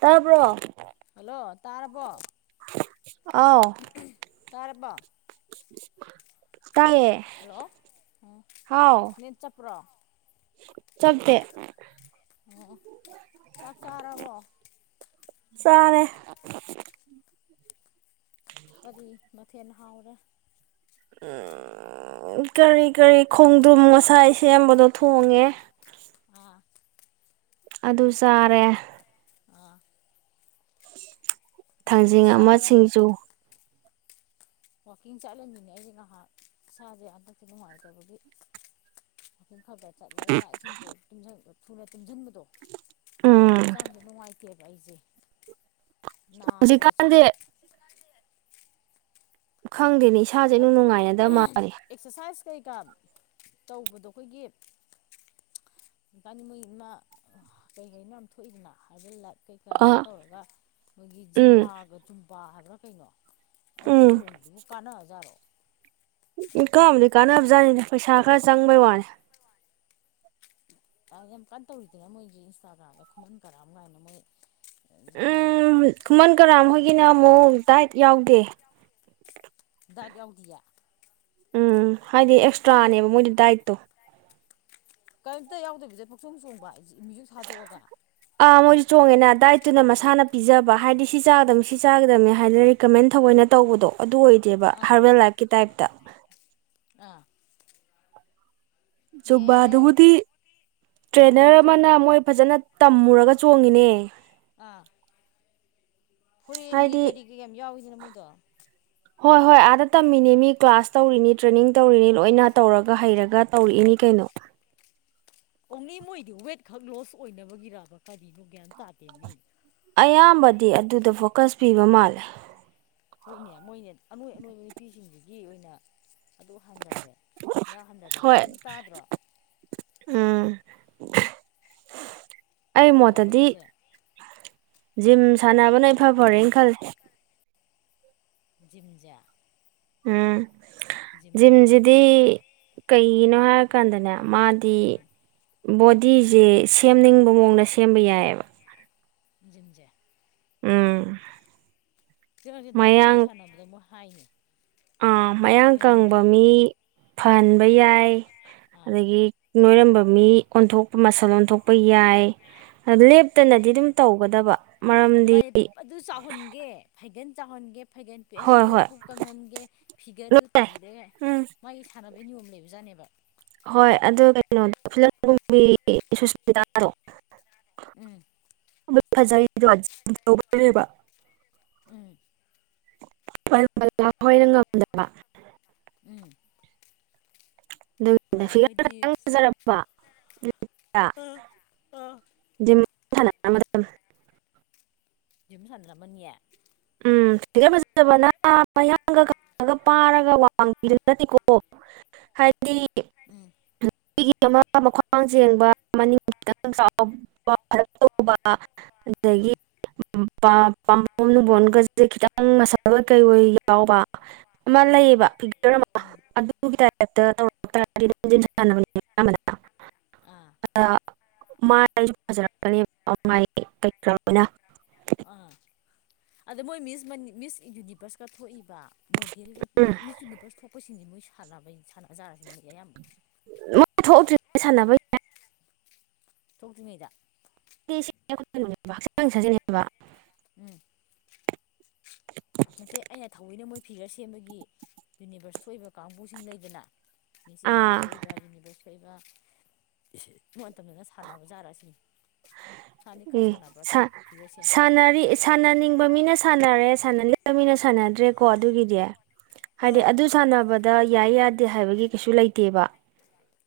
ꯇꯥꯕ꯭ꯔꯣ ꯍꯜꯂꯣ ꯇꯥꯔꯕꯣ ꯑꯥꯎ ꯇꯥꯔꯕꯣ ꯇꯥꯏꯌꯦ ꯍꯜꯂꯣ ꯑꯣ ꯍꯥꯎ ꯅꯦꯠ ꯆꯞꯄ꯭ꯔꯣ ꯆꯞꯇꯦ ꯑꯣ ꯑꯣ ꯆꯥꯛ ꯆꯥꯔꯕꯣ ꯆꯥꯔꯦ ꯀꯔꯤ ꯃꯊꯦꯟ ꯍꯥꯎꯔꯦ ꯎꯝ ꯎꯝ ꯀꯔꯤ ꯀꯔꯤ ꯈꯣꯡꯗ꯭ꯔꯨꯝ ꯉꯁꯥꯏ ꯁꯦꯝꯕꯗꯣ ꯊꯣꯡꯉꯦ ꯑꯥ ꯑꯗꯨ ꯆꯥꯔꯦ ꯑꯥ ꯑꯩꯈꯣꯏꯁꯨ ꯊꯥꯡꯖꯤꯡ ꯑꯃ ꯆꯥꯔꯦ ꯁꯤꯡꯖꯨ ꯋꯥꯛꯀꯤꯡ ꯆꯠꯂꯝꯃꯤꯅꯦ ꯑꯩꯖꯦ ꯉꯥꯍꯥꯛ ꯏꯁꯥꯖꯦ ꯍꯟꯗꯛꯇꯤ ꯅꯨꯡꯉꯥꯏꯇꯕꯒꯤ ꯋꯥꯛꯀꯤꯡ ꯈꯒ ꯆꯠꯂ ꯆꯥꯛ ꯏꯁꯤꯡꯗꯣ ꯇꯨꯝꯖ ꯊꯨꯅ ꯇꯨꯝꯖꯟꯕꯗꯣ ꯎꯝ ꯍꯛꯆꯥꯡꯖꯦ ꯅꯨꯡꯉꯥꯏ ꯇꯦꯅ ꯑꯩꯖꯦ ꯍꯧꯖꯤꯛ ꯀꯥꯟꯖꯦ ꯈꯪꯗꯦꯅꯦ ꯏꯁꯥꯖꯦ ꯏꯅꯨꯡ ꯅꯪꯕꯨ ꯅꯨꯡꯉꯥꯏꯅꯗꯕ ꯃꯥꯜꯂꯦ ꯑꯦꯛꯁꯔꯁꯥꯏꯁ ꯀꯩꯀꯥ ꯇꯧꯕꯗꯣ ꯑꯈꯣꯏꯒꯤ ꯆꯥꯅꯤꯡꯕꯩꯃꯥ ꯀꯩ ꯀꯅꯣ ꯌꯥꯝ ꯊꯣꯛꯏꯗꯅ ꯍꯥꯏꯕꯦꯜ ꯂꯥꯏꯐ ꯀꯩꯀꯥ ꯒꯥꯏ ꯑꯥ ꯇꯧꯔꯒ ꯃꯣꯏꯒꯤ ꯎꯝ ꯖꯨꯝꯕꯥꯒ ꯆꯨꯝꯕꯥ ꯍꯥꯏꯕ꯭ꯔꯥ ꯀꯩꯅꯣ ꯑꯗꯨ ꯎꯝ ꯆꯣꯡꯕꯗꯨꯕꯣ ꯀꯥꯟꯅꯕꯖꯥꯔꯣ ꯏ ꯀꯥꯕꯨꯗꯤ ꯀꯥꯟꯅꯕꯖꯥꯠꯅꯤꯗ ꯄꯩꯁꯥ ꯈꯔ ꯆꯪꯕꯩ ꯋꯥꯅꯤ ꯑꯥ ꯌꯥꯝ ꯀꯟꯅ ꯇꯧꯔꯤꯗꯅ ꯃꯣꯏꯒꯤ ꯏꯟꯁꯇꯥꯒ꯭ꯔꯥꯝꯗ ꯈꯨꯃꯟ ꯀꯔꯥꯝ ꯀꯥꯏꯅ ꯃꯣꯏ ꯖꯤꯝꯕꯥꯒꯤ ꯎꯝ ꯈꯨꯃꯟ ꯀꯔꯥꯝ ꯇ꯭ꯋꯤꯇꯔꯅꯤ ꯍꯣꯏꯒꯤꯅ ꯀꯥꯏꯅ ꯑꯃꯨꯛ ꯗꯥꯏꯠ ꯌꯥꯎꯗꯦ ꯗꯥꯏꯠ ꯌꯥꯎꯗꯤꯌꯦ ꯎꯝ ꯍꯥꯏꯗꯤ ꯁꯨꯝ ꯑꯦꯛꯁꯇ꯭ꯔꯥꯅꯦꯕ ꯃꯣꯏꯗꯤ ꯗꯥꯏꯠꯇꯣ ꯀꯔꯤꯝꯇ ꯌꯥꯎꯗꯕꯤꯗ ꯄꯨꯡꯆꯣꯡ ꯆꯣꯡꯕ ꯃ꯭ꯌꯨꯖꯤꯛ ꯊꯥꯗꯣꯛꯑꯒ ꯑꯥ ꯃꯣꯏꯖꯨ ꯆꯣꯡꯉꯦꯅ ꯗꯥꯏꯠ ꯇꯨꯅ ꯃꯁꯥꯅ ꯄꯤꯖꯕ ꯍꯥꯏꯗꯤ ꯁꯤ ꯆꯥꯒꯗꯝꯅꯤ ꯁꯤ ꯆꯥꯒꯗꯝꯅꯤ ꯍꯥꯏꯅ ꯔꯤꯀꯃꯦꯟ ꯊꯧꯑꯣꯏꯅ ꯇꯧꯕꯗꯣ ꯑꯗꯨ ꯑꯣꯏ ꯗꯦꯕ ꯑꯥ ꯍꯥꯔꯕꯦꯜ ꯂꯥꯏꯞꯀꯤ ꯇꯥꯏꯞꯇ ꯑꯥ ꯖꯨꯝꯕ ꯑꯦꯍꯦ ꯗꯨꯕꯨꯗꯤ ꯃꯣꯏ ꯇ꯭ꯔꯦꯟꯅꯔ ꯄꯨꯛꯆꯣꯡ ꯑꯃꯅ ꯃꯣꯏ ꯐꯖꯅ ꯇꯝꯃꯨꯔꯒ ꯆꯣꯡꯉꯤꯅꯦ ꯑꯥ ꯐꯣꯔꯦꯟꯒꯤ ꯍꯥꯏꯗꯤ ꯀꯔꯤꯒꯤ ꯌꯥꯝ ꯌꯥꯎꯏꯗꯅ ꯃꯣꯏꯗꯣ ꯍꯣꯏ ꯍꯣꯏ ꯑꯥꯗ ꯇꯝꯃꯤꯅꯤ ꯃꯤ ꯀ꯭ꯂꯥꯁ ꯇꯧꯔꯤꯅꯤ ꯇ꯭ꯔꯦꯅꯤꯡ ꯇꯧꯔꯤꯅꯤ ꯂꯣꯏꯅ ꯇꯧꯔꯒ ꯍꯩꯔꯒ ꯇꯧꯔꯛꯏꯅꯤ ꯀꯩꯅꯣ ꯅꯣ ꯑꯣꯡꯂꯤ ꯃꯣꯏꯗꯤ ꯋꯦꯠ ꯈꯛ ꯂꯣꯁ ꯑꯣꯏꯅꯕꯒꯤꯔꯕ ꯀꯔꯤꯅꯣ ꯒ꯭ꯌꯥꯟ ꯇꯥꯗꯦ ꯃꯤ ꯑꯌꯥꯝꯕꯗꯤ ꯑꯗꯨꯗ ꯐꯣꯀꯁ ꯄꯤꯕ ꯃꯥꯜꯂꯦ ꯍꯣꯏꯅꯦ ꯃꯣꯏꯅꯦ ꯑꯅꯣꯏ ꯑꯅꯣꯏꯕ ꯅꯨꯄꯤꯁꯤꯡꯁꯤꯒꯤ ꯑꯣꯏꯅ ꯑꯗꯨ ꯍꯟꯗꯔꯦ ꯑꯗꯥ ꯍꯟꯗꯔꯦ ꯍꯣꯏ ꯍꯥꯏꯕꯗꯨ ꯑꯗꯨꯝ ꯇꯥꯗ꯭ꯔꯣ [inaudible] ꯋꯦꯠ ꯃꯣꯠꯇꯗꯤ ꯍꯟꯗꯕꯒꯤꯁꯦ ꯖꯤꯝ ꯁꯥꯟꯅꯕꯅ ꯏꯐ ꯐꯔꯦꯅ ꯈꯜꯂꯦ ꯖꯨꯤꯝꯖꯦ ꯎꯝ ꯖꯤꯝꯖꯤꯗꯤ ꯀꯔꯤꯅꯣ ꯀꯩꯒꯤꯅꯣ ꯍꯥꯏ ꯀꯥꯟꯗꯅꯦ ꯃꯥꯗꯤ ꯕꯣꯗꯤꯁꯦ ꯁꯦꯝꯅꯤꯡꯕ ꯃꯑꯣꯡꯗ ꯁꯦꯝꯕ ꯌꯥꯏꯌꯦꯕ ꯖꯤꯝꯖꯦ ꯎꯝ ꯆ꯭ꯔꯁꯦ ꯗꯥꯄꯣꯏ ꯃꯌꯥꯡ ꯁꯥꯟꯅꯕꯗ ꯃꯣꯏ ꯍꯥꯏꯅꯦ ꯑꯥ ꯃꯌꯥꯡ ꯀꯪꯕ ꯃꯤ ꯐꯍꯟꯕ ꯌꯥꯏ ꯑꯥ ꯑꯗꯒꯤ ꯅꯣꯏꯔꯝꯕ ꯃꯤ ꯑꯣꯟꯊꯣꯛꯄ ꯃꯁꯜ ꯑꯣꯟꯊꯣꯛꯄ ꯌꯥꯏ ꯂꯦꯞꯇꯅꯗꯤ ꯑꯗꯨꯝ ꯇꯧꯒꯗꯕ ꯃꯔꯝꯗꯤ ꯑꯗꯨꯃꯥꯏꯗꯤ ꯑꯗꯨ ꯆꯥꯎꯍꯟꯒꯦ ꯐꯩꯒꯟ ꯆꯥꯎꯍꯟꯒꯦ ꯐꯩꯒꯜ ꯍꯣꯏ ꯄꯤꯛꯍꯟꯒꯦ ꯍꯣꯏ ꯄꯨꯛ ꯀꯪꯍꯟꯒꯦ ꯐꯤꯒꯔꯗꯨ ꯂꯣꯏ ꯗꯦ ꯎꯝ ꯃꯥꯒꯤ ꯁꯥꯟꯅ ꯕꯩ ꯅꯤꯌꯣꯝ ꯂꯩꯕꯖꯥꯠꯅꯦꯕ ꯍꯣꯏ ꯑꯗꯨ ꯀꯩꯅꯣꯗꯣ ꯐꯤꯂꯝ ꯀꯨꯝꯕꯤ ꯁꯨꯁꯃꯤꯥꯇꯥꯗꯣ ꯎꯝ ꯑꯗꯨ ꯐꯖꯔꯤꯗꯣ ꯖꯤꯝ ꯇꯧꯕꯩꯅꯦꯕ ꯎꯝ ꯕꯜ ꯕꯂꯥ ꯍꯣꯏꯅ ꯉꯝꯗꯕ ꯎꯝ ꯕꯔꯥ [unintelligible] ꯑꯗꯨꯝ ꯍꯣꯏꯗꯤ ꯁꯥꯟꯅꯔꯝꯃꯗꯕꯅꯦ ꯖꯤꯝ ꯁꯥꯟꯔꯝꯃꯅꯤꯌꯦ ꯎꯝ ꯐꯤꯒ꯭ꯔ ꯐꯖꯕꯅ ꯃꯌꯥꯡꯒ ꯀꯪꯉꯒ ꯄꯥꯔꯒ ꯋꯥꯡꯕꯤꯗꯣ ꯅꯠꯇꯦꯀꯣ ꯍꯥꯏ ꯎꯝ [unintelligible] ꯃꯤꯒꯤ ꯑꯃ ꯃꯈ꯭ꯋꯥꯡ ꯆꯦꯡꯕ ꯃꯅꯤꯡ ꯈꯤꯇꯪ ꯆꯥꯎꯕ ꯐꯜꯂꯞ ꯇꯧꯕ ꯑꯗꯒꯤ ꯎꯝ ꯄꯥꯝꯕꯣꯝ ꯅꯨꯡꯕꯣꯝ ꯒꯁꯦ ꯈꯤꯇꯪ ꯃꯁꯜ ꯑꯣꯏ ꯀꯩ ꯑꯣꯏ ꯌꯥꯎꯕ ꯑꯃ ꯎꯝ ꯂꯩꯌꯦꯕ ꯐꯤꯆꯔ ꯑꯃ ꯑꯗꯨꯒꯤ ꯇꯥꯏꯞ ꯑꯥ [unintelligible] [unintelligible] ꯑꯥ ꯑꯗ ꯃꯣꯏ ꯃꯤꯁ ꯃꯤꯁ ꯌꯨꯅꯤꯚꯔꯁꯀ ꯊꯣꯛꯏꯕ ꯃꯣꯗꯦꯜ ꯎꯝ ꯃꯤꯆꯨꯟꯅꯤꯕ ꯁꯣꯄꯁꯤꯡꯁꯤꯦ ꯃꯣꯏ ꯁꯥꯟꯅꯕ ꯁꯥꯟꯖꯔꯁꯤ ꯑꯌꯥꯝ ꯃꯣꯏ ꯊꯣꯛꯎꯇ꯭ꯔꯤ ꯁꯥꯟꯅꯕ ꯌꯥꯏ ꯊꯣꯛꯇ꯭ꯔꯤꯉꯩꯗꯥ [unintelligible] ꯎꯝ ꯅꯠꯇꯦ ꯑꯩꯅ ꯊꯧꯑꯣꯏꯅ ꯃꯣꯏ ꯐꯤꯒꯔ ꯁꯦꯝꯕꯒꯤ ꯌꯨꯅꯤꯚꯔꯁ ꯊꯣꯛꯏꯕ ꯀꯥꯡꯕꯨꯁꯤꯡ ꯂꯩꯗꯅ ꯃꯤꯁ ꯏꯟꯗꯤꯌꯥ ꯑꯥ ꯊꯣꯛꯏꯕ ꯌꯨꯅꯤꯕꯁ ꯊꯣꯛꯏꯕ ꯑꯗꯨ ꯃꯇꯝꯗꯨꯅ ꯁꯥꯟꯅꯕ ꯖꯥꯠꯔꯁꯤꯅꯤ ꯎ ꯁꯥ ꯐꯤꯒꯔꯁꯦ ꯁꯥꯅꯔꯤ ꯁꯥꯟꯅꯅꯤꯡꯕ ꯃꯤꯅ ꯁꯥꯟꯅꯔꯦ ꯁꯥꯅꯅꯤꯡꯗꯕ ꯃꯤꯅ ꯁꯥꯅꯗ꯭ꯔꯦꯀꯣ ꯑꯗꯨꯒꯤꯗꯤ ꯍꯥꯏꯗꯤ ꯑꯗꯨ ꯁꯥꯟꯅꯕꯗ ꯌꯥꯏ ꯌꯥꯗꯦ ꯌꯥꯗꯦ ꯍꯥꯏꯕꯒꯤ ꯀꯩꯁꯨ ꯂꯩꯇꯦꯕ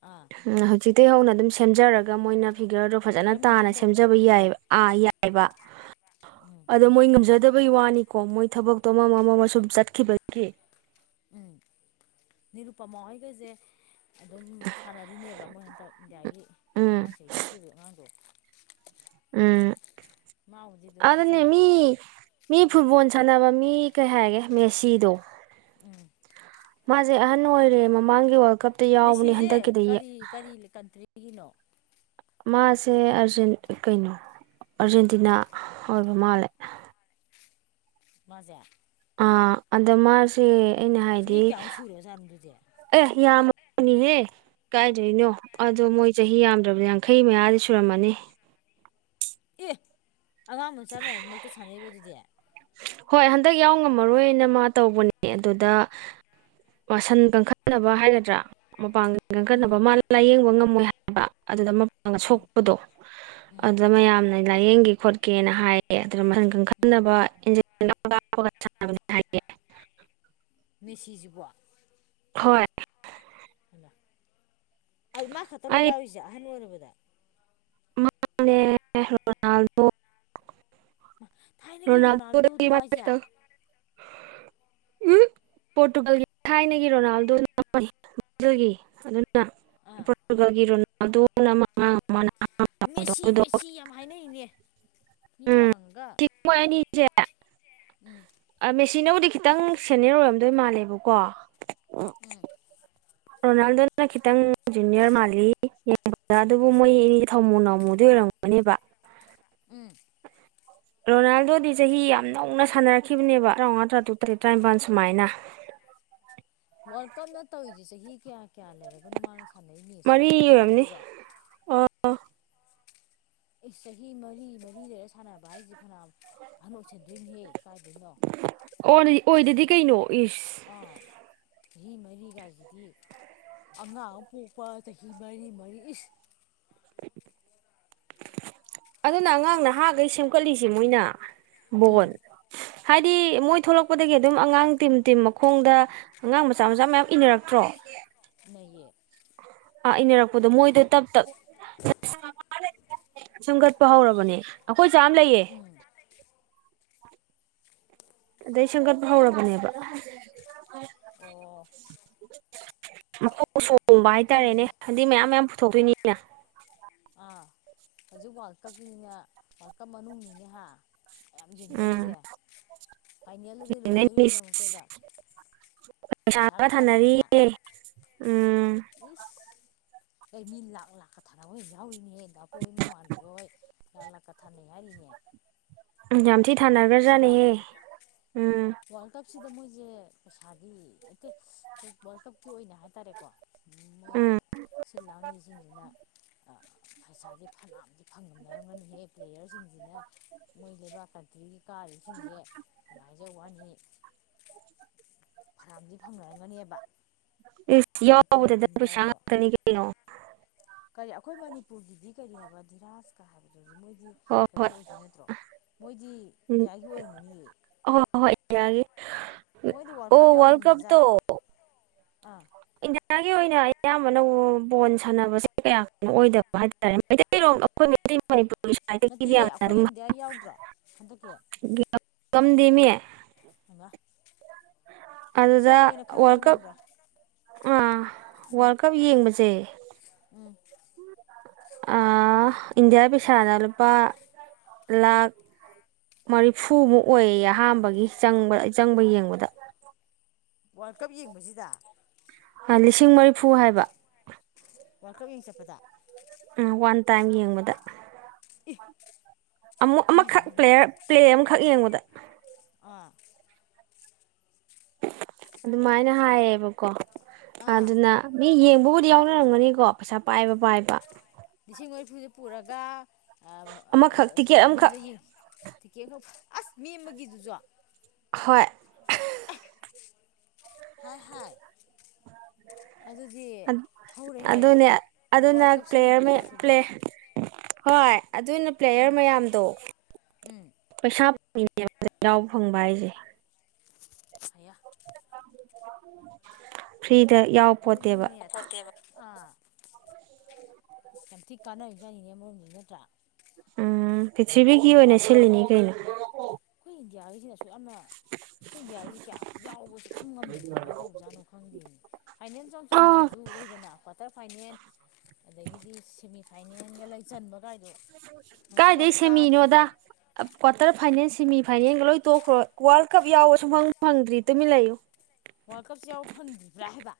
ꯑꯥ ꯍꯧꯖꯤꯛꯇ ꯍꯧꯅ ꯑꯗꯨꯝ ꯁꯦꯝꯖꯔꯒ ꯃꯣꯏꯅ ꯐꯤꯒꯔꯗꯣ ꯐꯖꯅ ꯐꯤꯒꯔ ꯇꯥꯅ ꯃꯦꯟꯇꯦꯟ ꯇꯧꯕꯗꯣ ꯁꯦꯝꯖꯕ ꯌꯥꯏ ꯑꯥ ꯌꯥꯏꯕ ꯎꯝ ꯑꯗꯣ ꯃꯣꯏ ꯉꯝꯖꯗꯕꯩ ꯋꯥꯅꯤꯀꯣ ꯃꯣꯏ ꯊꯕꯛꯇꯣ ꯑꯃꯃ ꯑꯃ ꯁꯨꯝ ꯆꯠꯈꯤꯕꯒꯤ ꯎꯝ ꯅꯤꯔꯨꯄꯃ ꯑꯣꯏꯒꯁꯦ ꯑꯗꯨꯝ ꯁꯥꯟꯅꯔꯤꯅꯦꯕ ꯃꯨꯛ ꯍꯟꯗꯛ ꯏꯟꯗꯤꯌꯥꯒꯤ ꯎꯝ ꯃꯃꯥꯡꯒꯤ ꯊꯣꯛꯈꯤꯕꯒꯤ ꯑꯉꯥꯡꯗꯣ ꯎꯝ ꯃꯥꯕꯨꯗꯤ ꯑꯗꯨꯝ ꯑꯗꯨꯅꯦ ꯐꯖꯩꯌꯦꯕ ꯃꯤ ꯃꯤ ꯐꯨꯠꯕꯣꯜ ꯁꯥꯟꯅꯕ ꯃꯤ ꯀꯩ ꯍꯥꯏꯔꯒꯦ ꯃꯦꯁꯤꯗꯣ ꯎꯝ ꯃꯥꯁꯦ ꯑꯍꯅ ꯑꯣꯏꯔꯦ ꯃꯥ ꯃꯥꯡꯒꯤ ꯋꯥ ꯃꯦꯁꯤꯁꯦ ꯀꯔꯤ ꯀꯔꯤ ꯀꯟꯇ꯭ꯔꯤꯒꯤꯅꯣ ꯃꯥꯁꯦ ꯑꯔꯖꯦꯟ ꯀꯩꯅꯣ ꯑꯔꯖꯦꯟꯇꯤꯅꯥ ꯑꯣꯏꯕ ꯃꯥꯜꯂꯦ ꯃꯥꯖꯦ ꯑ ꯑꯗ ꯃꯥꯁꯦ ꯑꯩꯅ ꯍꯥꯏꯗꯤ ꯆꯍꯤ ꯀꯌꯥꯃꯨꯛ ꯁꯨꯔꯖꯥꯠꯅꯣ ꯑꯗꯨꯗꯤ ꯑꯦ ꯌꯥꯝ ꯅꯤꯍꯦ ꯀꯥꯏꯗꯣꯏꯅꯣ ꯑꯗꯣ ꯃꯣꯏ ꯆꯍꯤ ꯌꯥꯝꯗ꯭ꯔꯕꯗ ꯌꯥꯡꯈꯩ ꯃꯌꯥꯗꯤ ꯁꯨꯔꯝꯃꯅꯤ ꯑꯦ ꯑꯉꯥꯡ ꯃꯆꯥ ꯃꯌꯥ ꯃꯔꯛꯇ ꯁꯥꯟꯅꯔꯤꯕꯗꯨꯗꯤ ꯍꯣꯏ ꯍꯟꯗꯛ ꯌꯥꯎ ꯉꯝꯃꯔꯣꯏꯅ ꯃꯥ ꯇꯧꯕꯅꯦ ꯑꯗꯨꯗ ꯃꯁꯟ ꯀꯟꯈꯠꯅꯕ ꯍꯥꯏꯒꯗ꯭ꯔꯥ ꯃꯄꯥꯟꯒꯟ ꯀꯟꯈꯠꯅꯕ ꯎꯝ ꯃꯥꯗꯣ ꯂꯥꯏꯌꯦꯡꯕ ꯉꯝ ꯉꯝꯃꯣꯏ ꯍꯥꯏꯕ ꯑꯗꯨꯗ ꯃꯄꯥꯡꯒꯟ ꯁꯣꯛꯄꯗꯣ ꯎꯝ ꯑꯗꯨꯗ ꯃꯌꯥꯝꯅ ꯂꯥꯏꯌꯦꯡꯒꯤ ꯈꯣꯠꯀꯦꯅ ꯍꯥꯏꯌꯦ ꯑꯗꯨꯗ ꯃꯁꯟ ꯎꯝ ꯈꯟꯈꯠꯅꯕ ꯏꯅꯖꯤ [unintelligible] ꯃꯦꯁꯤꯁꯤꯕꯣ ꯍꯣꯏ ꯑꯗꯨ ꯃꯥ ꯈꯛꯇꯔꯣ ꯑꯩ ꯌꯥꯎꯔꯤꯁꯦ ꯑꯍꯜ ꯑꯣꯏꯔꯕꯗ [unintelligible] ꯊꯥꯏꯅꯒꯤ ꯔꯣꯅꯥꯜꯗꯣꯗ ꯔꯣꯅꯥꯜꯗꯣꯗꯨꯔꯣ ꯍꯥꯏꯁꯦ [unintelligible] ꯎꯝ ꯄꯣꯔꯇꯨꯒꯜꯒꯤ ꯊꯥꯏꯅꯒꯤ ꯔꯣꯅꯥꯜꯗꯣ ꯑꯃꯅꯤ ꯑꯥ [unintelligible] ꯑꯗꯨꯅ ꯃꯥꯅ ꯑꯃ ꯅꯍꯥꯟꯋꯥꯏꯗꯣ ꯃꯦꯁꯤ ꯑꯗꯨꯗꯣ ꯃꯦꯁꯤ ꯌꯥꯝ ꯍꯥꯏꯅꯩꯅꯦ ꯃꯤ ꯎꯝ ꯋꯥꯡꯒ ꯁꯤ ꯃꯣꯏ ꯑꯅꯤꯁꯦ ꯎꯝ ꯏ ꯅꯧꯗꯤ ꯈꯤꯇꯪ ꯁꯦꯅꯤꯌꯔ ꯑꯣꯏꯔꯝꯗꯣꯏ ꯃꯥꯜꯂꯦꯕꯀꯣ ꯔꯣꯅꯥꯜꯗꯣꯗꯅ ꯈꯤꯇꯪ ꯖꯨꯅꯤꯌꯔ ꯃꯥꯜꯂꯤ ꯑꯗꯨꯕꯨ ꯃꯣꯏ ꯊꯝꯃꯨ ꯅꯝꯃꯨꯗꯣꯏ ꯑꯣꯔꯝꯒꯅꯦꯕ ꯎꯝ ꯔꯣꯅꯥꯜꯗꯣꯗꯤ ꯆꯍꯤ ꯌꯥꯝ ꯅꯧꯅ ꯁꯥꯟꯅꯔꯛꯈꯤꯕꯅꯦꯕ ꯇꯔꯥꯃꯉꯥ ꯇꯔꯥ ꯇꯨꯛ ꯇꯔꯦꯠ ꯇꯔꯥꯅꯤꯄꯥꯜ ꯁꯨꯃꯥꯏꯅ [inaudible] ꯋꯥꯔꯜ ꯀꯞꯅ ꯇꯧꯔꯤꯁꯦ ꯆꯍꯤ ꯀꯌꯥ ꯀꯌꯥ ꯂꯩꯔꯒꯅꯣ ꯃꯥꯅ ꯁꯥꯟꯅꯩꯅꯦ ꯁꯤꯕꯨ ꯃꯍꯤ ꯃꯍꯩꯔꯣ ꯑꯣ ꯑꯩꯁ ꯆꯍꯤ ꯃꯔꯤ ꯃꯔꯤ ꯂꯩꯔ ꯁꯥꯟꯅꯕ ꯍꯥꯏꯁꯦ ꯐꯅꯌꯥꯝ ꯑꯍꯟ ꯑꯣꯏꯁꯟꯗꯣꯏꯅꯤꯍꯦ ꯀꯥꯏꯗꯣꯏꯅꯣ ꯑꯣꯗꯤ ꯑꯣꯏꯗꯗꯤ ꯀꯩꯅꯣ ꯏꯁꯁ ꯑꯥ ꯆꯍꯤ ꯃꯔꯤꯒꯥꯏꯁꯤꯗꯤ ꯑꯉꯥꯡ ꯄꯣꯛꯄ ꯆꯍꯤ ꯃꯔꯤ ꯃꯔꯤ ꯑꯗꯨꯅ ꯑꯉꯥꯡ ꯅꯍꯥꯟꯈꯩ ꯁꯦꯝꯒꯠꯂꯤꯁꯦ ꯃꯣꯏꯅ ꯕꯣꯟ ꯎꯝ ꯍꯥꯏꯗꯤ ꯃꯣꯏ ꯊꯣꯛꯂꯛꯄꯗꯒꯤ ꯑꯗꯨꯝ ꯑꯉꯥꯡ ꯇꯤꯝ ꯇꯤꯝ ꯃꯈꯣꯡꯗ ꯑꯉꯥꯡ ꯃꯆꯥ ꯃꯆꯥ ꯃꯌꯥꯝ ꯏꯅꯔꯛꯇ꯭ꯔꯣ ꯏꯟꯅꯩꯌꯦ ꯑꯥ ꯏꯟꯅꯔꯛꯄꯗꯣ ꯃꯣꯏꯗ ꯇꯞ ꯇꯞ ꯁꯦꯝꯒꯠꯄ ꯍꯧꯔꯕꯅꯦ ꯑꯩꯈꯣꯏ ꯆꯥ ꯑꯃ ꯂꯩꯌꯦ ꯎꯝ ꯑꯗꯩ ꯁꯦꯝꯒꯠꯄ ꯍꯧꯔꯕꯅꯦꯕ ꯑꯣ ꯃꯈꯀꯣꯡ ꯁꯣꯡꯕ ꯍꯥꯏꯇꯥꯔꯦꯅꯦ ꯈꯪꯗꯦꯅꯦ ꯑꯗꯨ ꯃꯌꯥꯝ ꯃꯌꯥꯝ ꯄꯨꯊꯣꯛꯇꯣꯏꯅꯤꯅ ꯑꯥ ꯍꯧꯖꯤꯛ ꯋꯥꯔꯜ ꯀꯞꯀꯤꯅꯤꯅꯦ ꯋꯥꯔꯜ ꯀꯞ ꯃꯅꯨꯡꯅꯤꯅꯦ ꯍꯥ ꯌꯥꯝꯌꯥꯝ ꯎꯝ ꯌꯦꯡꯅꯔꯤꯁꯦ ꯐꯥꯏꯅꯦꯜ ꯑꯗꯨꯗꯤ ꯌꯦꯡꯗꯣꯏꯅꯤ ꯂꯣꯏꯗꯣꯔꯤꯅꯦ ꯑꯃꯨꯛꯇꯣꯏꯕ ꯄꯩꯁꯥꯒ ꯊꯅꯔꯤ ꯏꯁ ꯑꯩ ꯃꯤ ꯂꯥꯛ ꯂꯥꯛꯀ ꯊꯥꯅꯕ ꯍꯣꯏ ꯌꯥꯎꯔꯤꯅꯦꯍꯦ ꯀꯥ ꯕꯣꯏ ꯍꯣꯏ ꯃꯃꯥꯟꯅꯕ ꯍꯣꯏ ꯂꯥꯛ ꯂꯥꯛꯀ ꯊꯥꯅꯩ ꯍꯥꯏꯔꯤꯅꯦ [inaudible] ꯎꯝ ꯌꯥꯝ ꯊꯤ ꯋꯥꯔꯜ ꯊꯥꯅꯒ꯭ꯔ ꯀꯞꯁꯤꯗ ꯖꯥꯠꯅꯤꯍꯦ ꯎꯝ ꯁꯤꯗ ꯃꯣꯏꯁꯦ ꯄꯩꯁꯥꯒꯤ ꯑꯇꯩ ꯋꯥꯔꯜ ꯀꯞꯀꯤ ꯑꯣꯏꯅ ꯍꯥꯏꯇꯥꯔꯦꯀꯣ ꯎꯝ ꯁꯤꯜꯂꯥꯡ ꯉꯤꯁꯤꯖꯤꯁꯤꯅ ꯄꯩꯁꯥꯁꯦ ꯐꯅꯥꯝꯁ ꯐꯪꯉꯝꯅꯔꯝꯒꯅꯤꯍꯦ ꯄ꯭ꯂꯦꯌꯔꯁꯤꯡꯁꯤꯅ ꯃꯣꯏ ꯂꯩꯕꯥꯛꯀ ꯑꯗꯒꯤ ꯀꯥꯔꯤꯁꯤꯡꯁꯦ ꯀꯃꯥꯏꯖ ꯋꯥꯅꯤ ꯐꯅꯌꯥꯝꯗꯤ ꯐꯪꯅꯔꯝꯒꯅꯦꯕ ꯑꯦ ꯃꯣꯏ ꯇꯤꯝ ꯌꯥꯎꯕꯗ ꯇꯤꯝ ꯄꯩꯁꯥ ꯌꯥꯎꯏꯗꯣ ꯉꯥꯛꯇꯅꯤ ꯀꯩꯅꯣ ꯀꯔꯤ ꯑꯩꯈꯣꯏ ꯃꯅꯤꯄꯨꯔꯒꯤꯗꯤ ꯀꯔꯤ ꯍꯥꯏꯕ ꯙꯤꯔꯥꯖꯀ ꯍꯥꯏꯕꯗꯨ ꯍꯧꯛ ꯃꯣꯏꯗꯤ ꯍꯣꯏ ꯀꯩꯅꯣ ꯍꯣꯏ ꯑꯣꯏꯗꯣꯏ ꯅꯠꯇ꯭ꯔꯣ ꯃꯣꯏꯗꯤ ꯎꯝ ꯏꯟꯗꯤꯌꯥꯒꯤ ꯑꯣꯏꯔꯝꯒꯅꯤꯌꯦ ꯍꯣꯏ ꯍꯣꯏ ꯏꯟꯗꯤꯌꯥꯒꯤ ꯃꯣꯏꯗꯤ ꯀꯞ ꯑꯣ ꯌꯥꯎ ꯋꯥꯔꯜ ꯀꯞꯇꯣ ꯉꯝꯗꯖꯥꯠꯔꯣ ꯑꯥ ꯏꯗꯤꯌꯥ ꯑꯩꯇꯩ ꯑꯣꯏꯅ ꯑꯌꯥꯝꯕꯅ ꯕꯣꯟ ꯁꯥꯟꯅꯕꯁꯦ ꯀꯌꯥ ꯀꯅꯣ ꯑꯣꯏꯗꯕ ꯍꯥꯏꯇꯥꯔꯦ ꯃꯩꯇꯩꯔꯣꯝ ꯑꯩꯈꯣꯏ ꯃꯩꯇꯩ ꯃꯅꯤꯄꯨꯔ ꯅꯠꯇꯦꯍꯦ ꯑꯩꯈꯣꯏ ꯏꯟꯗꯤꯌꯥ ꯌꯥꯎꯗ꯭ꯔꯣ ꯍꯟꯗꯛꯀꯤ ꯉꯝꯗꯦꯃꯤ ꯍꯩꯃꯥ ꯑꯗꯨꯗ ꯏꯁꯥꯒꯤ ꯑꯣꯏꯅ ꯈꯟꯕꯁꯨ ꯋꯥꯔꯜ ꯀꯞ ꯉꯝꯗ꯭ꯔꯦ ꯑꯥ ꯎꯝ ꯋꯥꯔꯜꯗ ꯀꯞ ꯌꯦꯡꯕꯁꯦ ꯎꯝ ꯑꯥ ꯏꯟꯗꯤꯌꯥ ꯄꯩꯁꯥꯅ ꯂꯨꯄꯥ ꯂꯥꯈ ꯃꯔꯤꯐꯨꯃꯨꯛ ꯑꯣꯏꯌꯦꯌꯦ ꯑꯍꯥꯥꯟꯕꯒꯤ ꯆꯪꯕ ꯆꯪꯕ ꯌꯦꯡꯕꯗ ꯋꯥꯔꯜ ꯀꯞ ꯌꯦꯡꯕꯁꯤꯗ ꯂꯤꯁꯤꯡ ꯃꯔꯤꯐꯨ ꯍꯥꯏꯕ ꯋꯥꯔꯜ ꯀꯞ ꯌꯦꯡ ꯆꯠꯄꯗ ꯎꯝ ꯋꯥꯟ ꯇꯥꯏꯝ ꯌꯦꯡꯕꯗ ꯏ ꯑꯃꯨꯛ ꯑꯃꯈꯛ꯭ꯂꯦ ꯄ꯭ꯂꯦ ꯑꯃꯈꯛ ꯌꯦꯡꯕꯗ ꯑꯥ ꯑꯗꯨꯃꯥꯏꯅ ꯍꯥꯏꯌꯦꯕꯀꯣ ꯑꯥ ꯑꯗꯨꯅ ꯃꯤꯡ ꯃꯍꯨꯗꯤ ꯌꯥꯎꯅꯔꯝꯒꯅꯤꯀꯣ ꯄꯩꯁꯥ ꯄꯥꯏꯕ ꯄꯥꯏꯕ ꯂꯤꯁꯤꯡ ꯃꯔꯤꯐꯨꯗ ꯄꯨꯔꯒ ꯑꯃꯈꯛ ꯇꯤꯀꯦꯠ ꯑꯃꯈꯛ ꯁꯥꯟꯅꯝꯗ ꯌꯦꯡꯉ ꯇꯤꯀꯦꯠ ꯑꯁ ꯃꯤ ꯑꯃꯒꯤ ꯑꯗꯨꯖꯨ ꯍꯣꯏ ꯍꯥꯏ ꯍꯥꯏ ꯑꯗꯨꯗꯤ ꯍꯧꯔꯦꯍꯦ ꯑꯗꯨꯅꯦ ꯑꯗꯨꯅ ꯋꯥꯔꯜ ꯀꯞ ꯁꯤꯜꯂꯤꯕ ꯄ꯭ꯂꯦꯔ ꯂꯩꯕꯥꯛꯇꯨꯗꯤ ꯄ꯭ꯂꯦꯔ ꯍꯣꯏ ꯑꯗꯨꯅ ꯄ꯭ꯂꯦꯌꯔ ꯃꯌꯥꯝꯗꯣ ꯎꯝ ꯄꯩꯁꯥ ꯃꯤꯡꯖꯦꯜꯅꯦ ꯌꯥꯥꯎꯕ ꯐꯪꯕ ꯍꯥꯏꯖꯦ ꯍꯌꯥ ꯐ꯭ꯔꯤꯗ ꯌꯥꯎ ꯄꯣꯠꯇꯦꯕ ꯑꯗꯨꯗꯤꯅꯦ ꯑꯥ ꯌꯥꯝ ꯊꯤꯛ ꯀꯥꯟꯅꯔꯤꯖꯥꯅꯤꯅꯦ ꯃꯣꯏꯒꯤꯖꯦ ꯅꯠꯇ꯭ꯔꯥ ꯎꯝ ꯄꯤꯔꯊꯤꯕꯤꯒꯤ ꯑꯗꯣ ꯑꯣꯏꯅ ꯁꯤꯜꯂꯤꯅꯤ ꯀꯩꯅꯣ ꯏꯟꯗꯤꯌꯥꯒꯤꯖꯤꯅ ꯑꯁꯨꯛ ꯌꯥꯝꯅ ꯑꯈꯣꯏ ꯏꯟꯗꯤꯌꯥꯒꯤ ꯀꯌꯥ ꯌꯥꯎꯕ ꯁꯨꯉꯝ ꯉꯝꯗꯦ ꯀꯃꯥꯏꯅ ꯇꯧꯖꯥꯠꯅꯣ ꯈꯪꯗꯦꯃꯤ ꯐꯥꯏꯅꯦꯟ ꯆꯪ ꯑ ꯆꯟꯗ꯭ꯔꯖꯨ ꯂꯩꯗꯅꯥ ꯀ꯭ꯋꯥꯇꯔ ꯐꯥꯏꯅꯦꯟ ꯑꯗꯒꯤꯗꯤ ꯁꯦꯃꯤ ꯐꯥꯏꯅꯦꯟꯒ ꯂꯩ ꯆꯟꯕ ꯀꯥꯏꯗꯣ ꯉꯁꯤꯐꯥꯎ ꯀꯥꯏꯗꯩ ꯇꯥꯗ꯭ꯔꯤ ꯁꯦꯝꯃꯤꯅꯣꯗꯥ ꯍꯥꯏꯕ ꯀ꯭ꯋꯥꯇꯔ ꯐꯥꯏꯅꯦꯟ ꯁꯤꯃꯤꯐꯥꯏꯅꯦꯟꯒ ꯂꯣꯏ ꯇꯣꯛꯈ꯭ꯔꯣ ꯋꯥꯔꯜ ꯀꯞ ꯌꯥꯎꯕ ꯁꯨꯡ ꯐꯪ ꯐꯪꯗ꯭ꯔꯤ ꯇꯨꯃꯤꯟ ꯂꯩꯌꯨ ꯋꯥꯔꯜ ꯀꯞꯁꯦ ꯌꯥꯎꯕ ꯐꯪꯒꯤꯗ꯭ꯔꯥ ꯍꯥꯏꯕ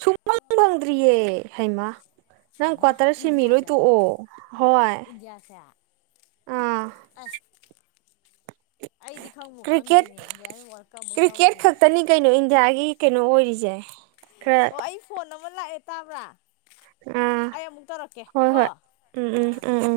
ꯁꯨꯡꯐꯪ ꯐꯪꯗ꯭ꯔꯤꯌꯦ ꯍꯩꯃꯥ ꯅꯪ ꯑꯃ ꯀ꯭ꯋꯥꯇꯔ ꯁꯦꯃꯤ ꯂꯣꯏ ꯏꯟꯗꯤꯌꯥꯁꯦ ꯇꯣꯛꯑꯣ ꯍꯣꯏ ꯏꯟꯗꯤꯌꯥꯁꯦ ꯑꯥ ꯑꯁ ꯑꯩꯗꯤ ꯈꯪꯕꯨ ꯀ꯭ꯔꯤꯀꯦꯠ ꯈꯪꯗꯦꯅꯦ ꯏꯟꯗꯤꯌꯥꯗ ꯋꯥꯔꯜ ꯀꯞ ꯑꯃꯨꯛ ꯀ꯭ꯔꯤꯀꯦꯠ ꯌꯥꯎꯗ꯭ꯔꯤꯁꯦ ꯈꯛꯇꯅꯤ ꯀꯩꯅꯣ ꯏꯟꯗꯤꯌꯥꯒꯤ ꯀꯩꯅꯣ ꯑꯣꯏꯔꯤꯖꯦ ꯑꯣ ꯑꯩ ꯐꯣꯟ ꯑꯃ ꯂꯥꯛꯑꯦ ꯇꯥꯕ꯭ꯔꯥ ꯑꯥ ꯑꯩ ꯑꯃꯨꯛ ꯇꯧꯔꯛꯀꯦ ꯍꯣꯏ ꯀꯣ ꯍꯣꯏ ꯎꯝ ꯑꯥ ꯎꯝ ꯑꯥ ꯎꯝ ꯎꯝ